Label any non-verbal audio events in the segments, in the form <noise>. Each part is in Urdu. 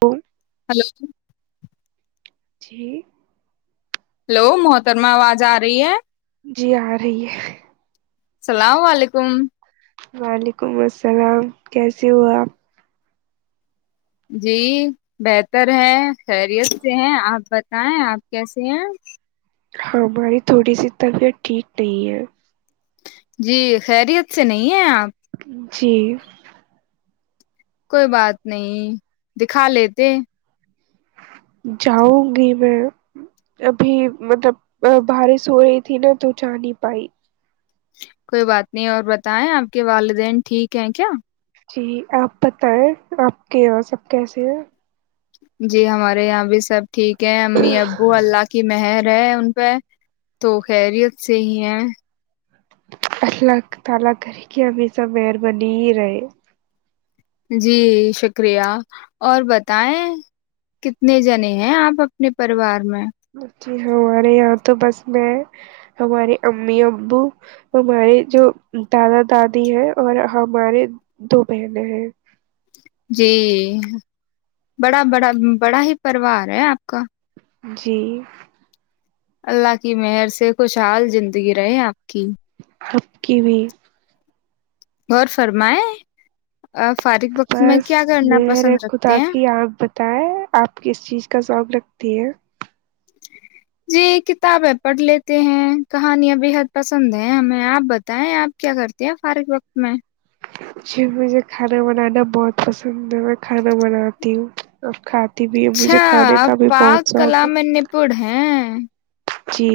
کون ہلو جی ہلو محترما آواز آ رہی ہے جی آ رہی ہے اللام و علیکم وعلیکم السلام کیسے ہوا جی بہتر ہے خیریت سے ہیں آپ بتائیں آپ کیسے ہیں ہماری تھوڑی سی طبیعت ٹھیک نہیں ہے جی خیریت سے نہیں ہیں آپ جی کوئی بات نہیں دکھا لیتے جاؤں گی میں ابھی مطلب بارش ہو رہی تھی نا تو جا نہیں پائی کوئی بات نہیں اور بتائیں آپ کے والدین ٹھیک ہیں کیا جی آپ بتائیں آپ کے یہاں سب کیسے ہیں جی ہمارے یہاں بھی سب ٹھیک ہے امی ابو اللہ کی مہر رہ ان پہ تو خیریت سے ہی ہیں اللہ تعالی گھر بنی ہی رہے جی شکریہ اور بتائیں کتنے جنے ہیں آپ اپنے پریوار میں جی ہمارے یہاں تو بس میں ہمارے امی ابو ہمارے جو دادا دادی ہیں اور ہمارے دو بہنیں ہیں جی بڑا بڑا بڑا ہی پروار ہے آپ کا جی اللہ کی مہر سے خوشحال زندگی رہے آپ کی آب کی بھی اورغ فرمائے بس م نےے خدا رکھتے ہیں کی آپ بتائے آپ کس چیز کا شوق رکھ تیر جی کتابیں پڑھ لیتے ہیں کہانیاں بےحد پسند ہیں ہمیں آپ بتائیں آپ کیا کرتے ہیں فارغ وقت میں جی مجھے کھانا بنانا بہت پسند ہے میں کھانا بناتی ہوں کھاتی بھی ہے مجھے اچھا کھانے آپ کا بھی پاک بہت شوق کلا ہے میں نپڑ ہیں جی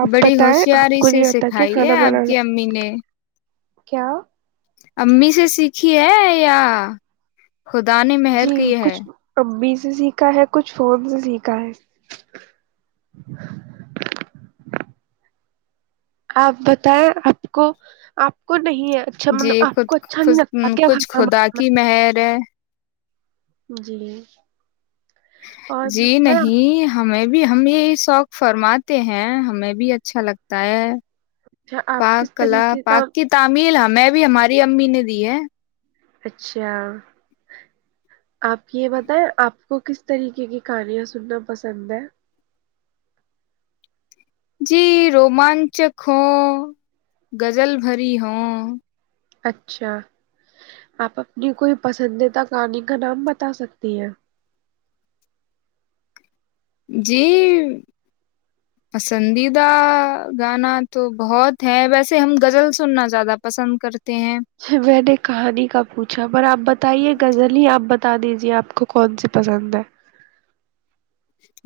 آپ بڑی بتائیں آپ ہوشیاری کو سے نہیں آتا کیا سکھائی ہے کھانا آپ کی بنانا امی نے کیا امی سے سیکھی ہے یا خدا نے مہر کی جی ہے کچھ امی سے سیکھا ہے کچھ فون سے سیکھا ہے آپ بتائیں آپ کو آپ کو نہیں ہے اچھا جی مطلب آپ خود کو اچھا نہیں خود لگتا کیا کچھ کھانا خدا کی بنانا مہر ہے جی اور جی بتائیں نہیں ہمیں بھی ابھی ہم یہ شوق فرماتے ہیں ہمیں بھی اچھا لگتا ہے اچھا آپ کس پاک کلا طریقے کا پاک کی تعمل ہم یں بھی ہماری امی نے دی ہے اچھا آپ یہ بتائیں آپ کو کس طریقے کی کہانیاں سننا پسند ہے جی رومانچک ہوں غزل بھری ہوں اچھا آپ اپنی کوئی پسندیدہ کہانی کا نام بتا سکتی ہیں جی پسندیدہ گانا تو بہت ہے ویسے ہم غزل سننا زیادہ پسند کر میں نے کہانی کا پوچھا پر آپ بتائیے غزل ہی آپ ب بتا دیجیے آپ کو کون سی پسند ہے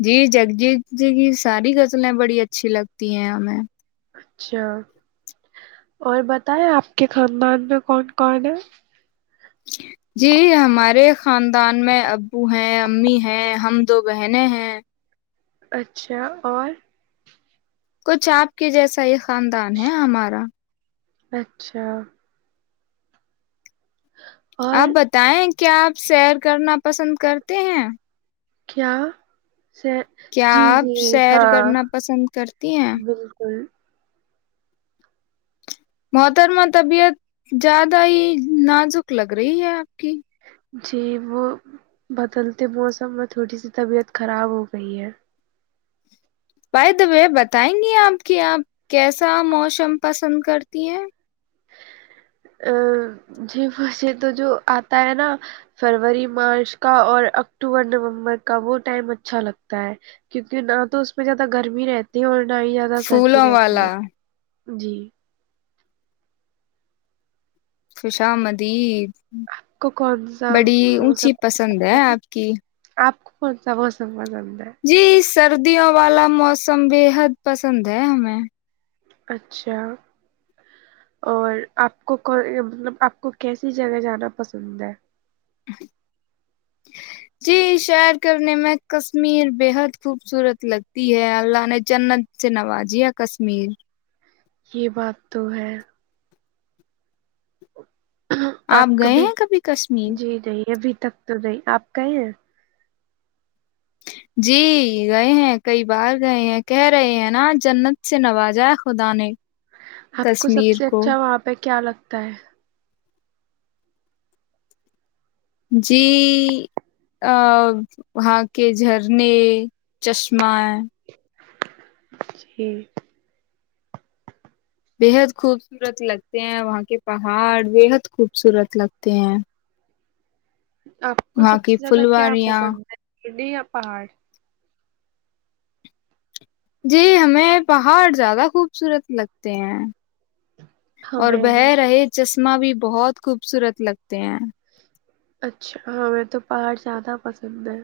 جی جگجیت جی کی ساری زلیں بڑی اچھی لگتی ہیں ہمیں اچھا اور بتائیں آپ کے خاندان میں کون کون ہے جی ہمارے خاندان میں ابو ہیں امی ہیں ہم دو بہنیں ہیں اچھا اور کچھ آپ کے جیسا ہی خاندان ہے ہمارا اچھا اور آپ بتائیں کیا آپ سیر کرنا پسند کرتے ہیں کیا سے کیا جی آپ جی سیر ہاں کرنا پسند کرتی ہیں بالکل محترمہ طبیعت زیادہ ہی نازک لگ رہی ہے آپ کی جی وہ بدلتے موسم میں تھوڑی سی طبیعت خراب ہو گئی ہے بائی دبے بتائیں گی آپ کیا آپ کیسا موسم پسند کرتی ہیں ا ج تو جو آتا ہے نا فروری مارچ کا اور اکتوبر نومبر کا وہ ٹائم اچھا لگتا ہے کیونکہ نہ تو اس میں زیادہ گرمی رہتی ہے اور ہی زیادہ سردی پھولوں رہتی ہے والا جی خشامد آپ کو کون سا اونچی پسند مومتا ہے آپ کی آپ پتا س م جا جی سردیوں والا موسم بےحد پسند ہے ہمیں اچھا اور آپ کو مطلب آپ کو کیسی جگہ جانا پسند ہے جی شعر کرنے میں کشمیر بےحد خوبصورت لگتی ہے اللہ نے جنت سے نوازیا کشمیر یہ بات تو ہے آپ کا گئے بھی ہیں کبھی کشمیر جی جیے بھی تک تو نہیں آپ کہئے ہیں جی گئے ہیں کئی بار گئے ہیں کہہ رہے ہیں نا جنت سے نوازائے خدا نے آپ کو سب کشمیر سے کو اچھا وہاں پہ کیا لگتا ہے جی وہاں کے جھرنے چشمہ جی بےحد خوبصورت لگتے ہیں وہاں کے پہاڑ بےحد خوبصورت لگتے ہیں آپ کو وہاں سب کی سے زیادہ کیا پھلواریاں پسند ہے گڑیا پہاڑ جی ہمیں پہاڑ زیادہ خوبصورت لگتے ہیں اور ہمیں بہ بھی رہے جس چسمہ بھی بہت خوبصورت لگتے ہیں اچھا ہاں میںیں تو پہاڑ زیادہ پسند ہے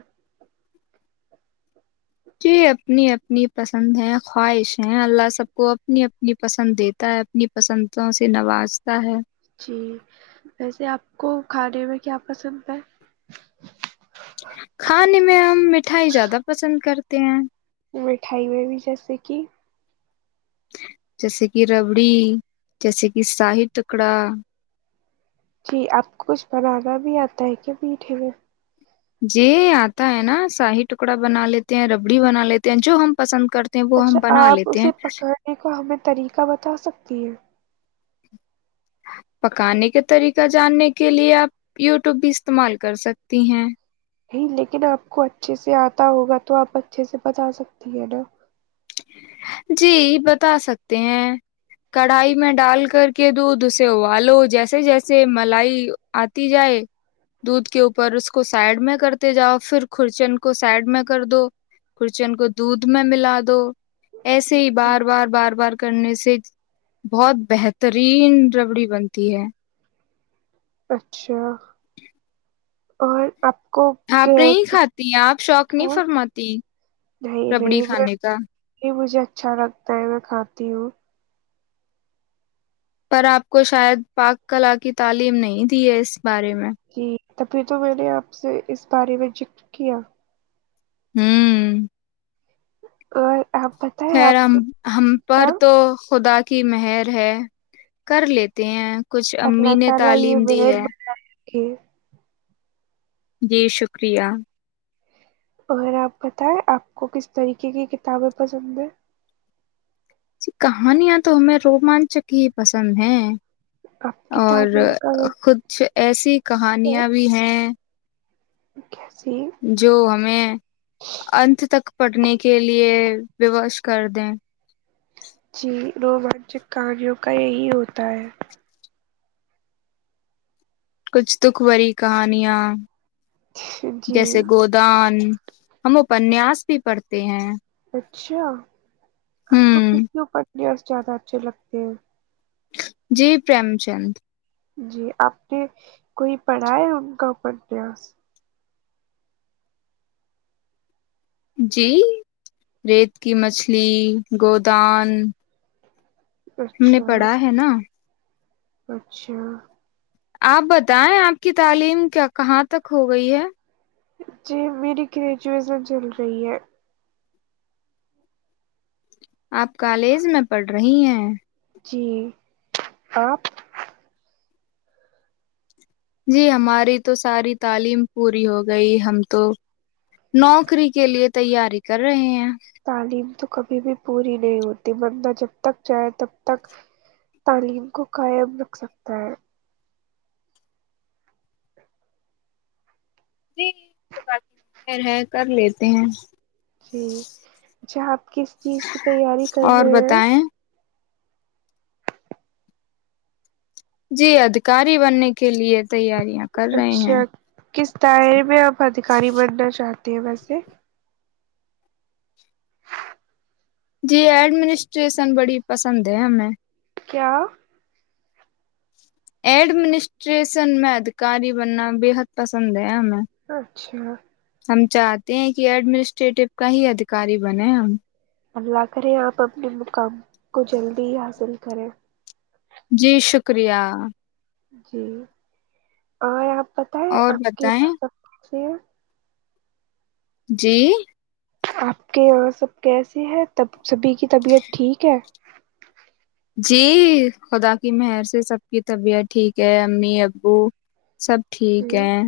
یہ اپنی اپنی پسند ہیں خواہش ہیں اللہ سب کو اپنی اپنی پسند دیتا ہے اپنی پسندوں سے نوازتا ہے جی ویسے آپ کو کھانے میں کیا پسند ہے کھانے میں ہم مٹھائی زیادہ پسند کرتے ہیں مٹھائی میں بھی جیسے کہ جیسے کہ ربڑی جیسے کہ شاہ ٹکڑا جی آپ کو کچھ بنانا بھی آتا ہے کیا میٹھے میں جی آتا ہے نا شاہی ٹکڑا بنا لیتے ہیں ربڑی بنا لیتے ہیں جو ہم پسند کرتے ہیں وہ اچھا ہم بنا آپ لیتے اسے ہیں پکڑنے کو ہمیں طریقہ بتا سکتی ہے پکانے کے طریقہ جاننے کے لیے آپ یوٹیوب بھی استعمال کر سکتی ہیں نہیں لیکن آپ کو اچھے سے آتا ہوگا تو آپ اچھے سے بتا سکتی ہیں نا جی بتا سکتے ہیں کڑھائی میں ڈال کر کے دودھ سے والو جیس ے جیسے ملائی آتی جائے دودھ کے اوپر اس کو سائڈ میں کرتے جاؤ پھر کورچین کو سائڈ میں کر دو کورچین کو دودھ میں ملا دو دو ایسے ہی بار بار بار بار کرنے سے بہت بہترین ربڑی بنتی ہے اچھا اور آپ کو آپ کیا نہیں کھاتی آپ شوق نہیں کیا فرماتی نہیں ربڑی نہیں میں کھانے کا یہ مجھے اچھا لگتا ہے میں کھاتی ہوں پر آپ کو شاید پاک کلا کی تعلیم نہیں دی ہے اس بارے میں جی تبھی تو میں نے آپ سے اس بارے میں ذکر کیا ہوں اور آپ بتائیں خیر آپ ہم کو ہم پر کیا تو خدا کی مہر ہے کر لیتے ہیں کچھ امی نے تعلیم دی ہے کہ جی شکریہ اور آپ بتائیں آپ کو کس طریقے کی کتابیں پسند ہیں جی کہانیاں تو ہمیں رومانچک ہی پسند ہیں آپ کی اور تعلیم کا وقت کچھ ایسی کہانیاں بھی ہیں کیسی جو ہمیں اننت تک پڑنے کے لیے ووش کر دیں روومانچک کہوں کا یہی ہوتا ہے کچھ دکھ بری کہانیاں ہے جی جیسے گودان ہم اپنیاس بھی پڑھتے ہیں اچھا آپ کو ہوں کس کے اوپر بس زیادہ اچھے لگتے ہیں جی پریم چند جی آپ نے کوئی پڑھا ہے ان کا ابیاس جی ریت کی مچھلی گودان ہم نے اچھا پڑھا ہے نا اچھا آپ بتائیں آپ کی تعلیم کیا کہاں تک ہو گئی ہے جی میری گریجویشن چل رہی ہے آپ کالج میں پڑھ رہی ہیں جی آپ جی ہماری تو ساری تعلیم پوری ہو گئی ہم تو نوکری کے لیے تیاری کر رہے ہیں تعلیم تو کبھی بھی پوری نہیں ہوتی مرندہ جب تک جائے تب تک تعلیم کو قائم رکھ سکتا ہے جییر ہے کر لیتے ہیں جی جہپ کس چیز کی تیاری کر اور رہے ہیں بتائیں جی ادکاری بننے کے لیے تیاری اچھا کس دائرے میں آپ ادھیکاری بننا چاہتے د ب سے جی ایڈمنسٹریشن بڑی پسند ہے ہمیں کیا ایڈمنسٹریشن میں ادھیکاری بننا بےحد پسند ہے ہمیں اچھا ہم چاہتے ہیں کہ ایڈمنسٹریٹو کا ہی ادیکاری بنے ہم اللہ کرے آپ اپنے مقام کو جلدی ہی حاصل کریں جی شکریہ جی اور آپ اور بتائیں کی جی آپ کے یہاں سب کیسے ہےب سبھی کی طبیعت ٹھیک ہے جی خدا کی مہر سے سب کی طبیعت ٹھیک ہے امی ابو سب ٹھیک ہیں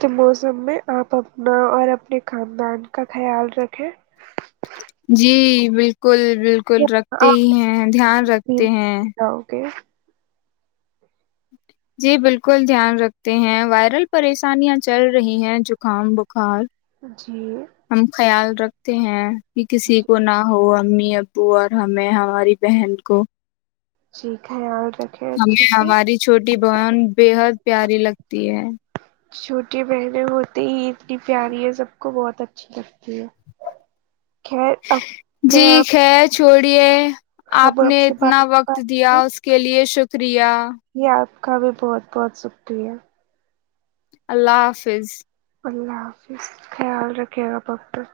کے موسم میں آپ اپنا اور اپنے خاندان کا خیال رکھیں جی بالکل کل بالکل رکھتے آپ ہی ہیں دھیان رکھتے بیمار ہیں ہو جاؤ گے جی بالکل دھیان رکھتے ہیں وائرل پریشانیاں چل رہی ہیں زکام بخار جی ہم خیال رکھتے ہیں کہ کسی جی کو نہ ہوا امی ابو اور ہمیں ہماری بہن کو جی خیال رکھیں ہمیں اچھے سے ہماری چھوٹی بہن بے حد پیاری لگتی ہے چھوٹی بہنیں ہوتی ہی اتنی پیاری ہے سب کو بہت اچھی لگتی ہے خیر اب میں آپ اڑیے ہم آپ نے سے بات اتنا وقت دیا اس کے لیے شکر <unintelligible> یار کا بھی بہت بہت شکریہ اللہ حافظ اللہ حافظ خیال رکھے گا آپ اپنا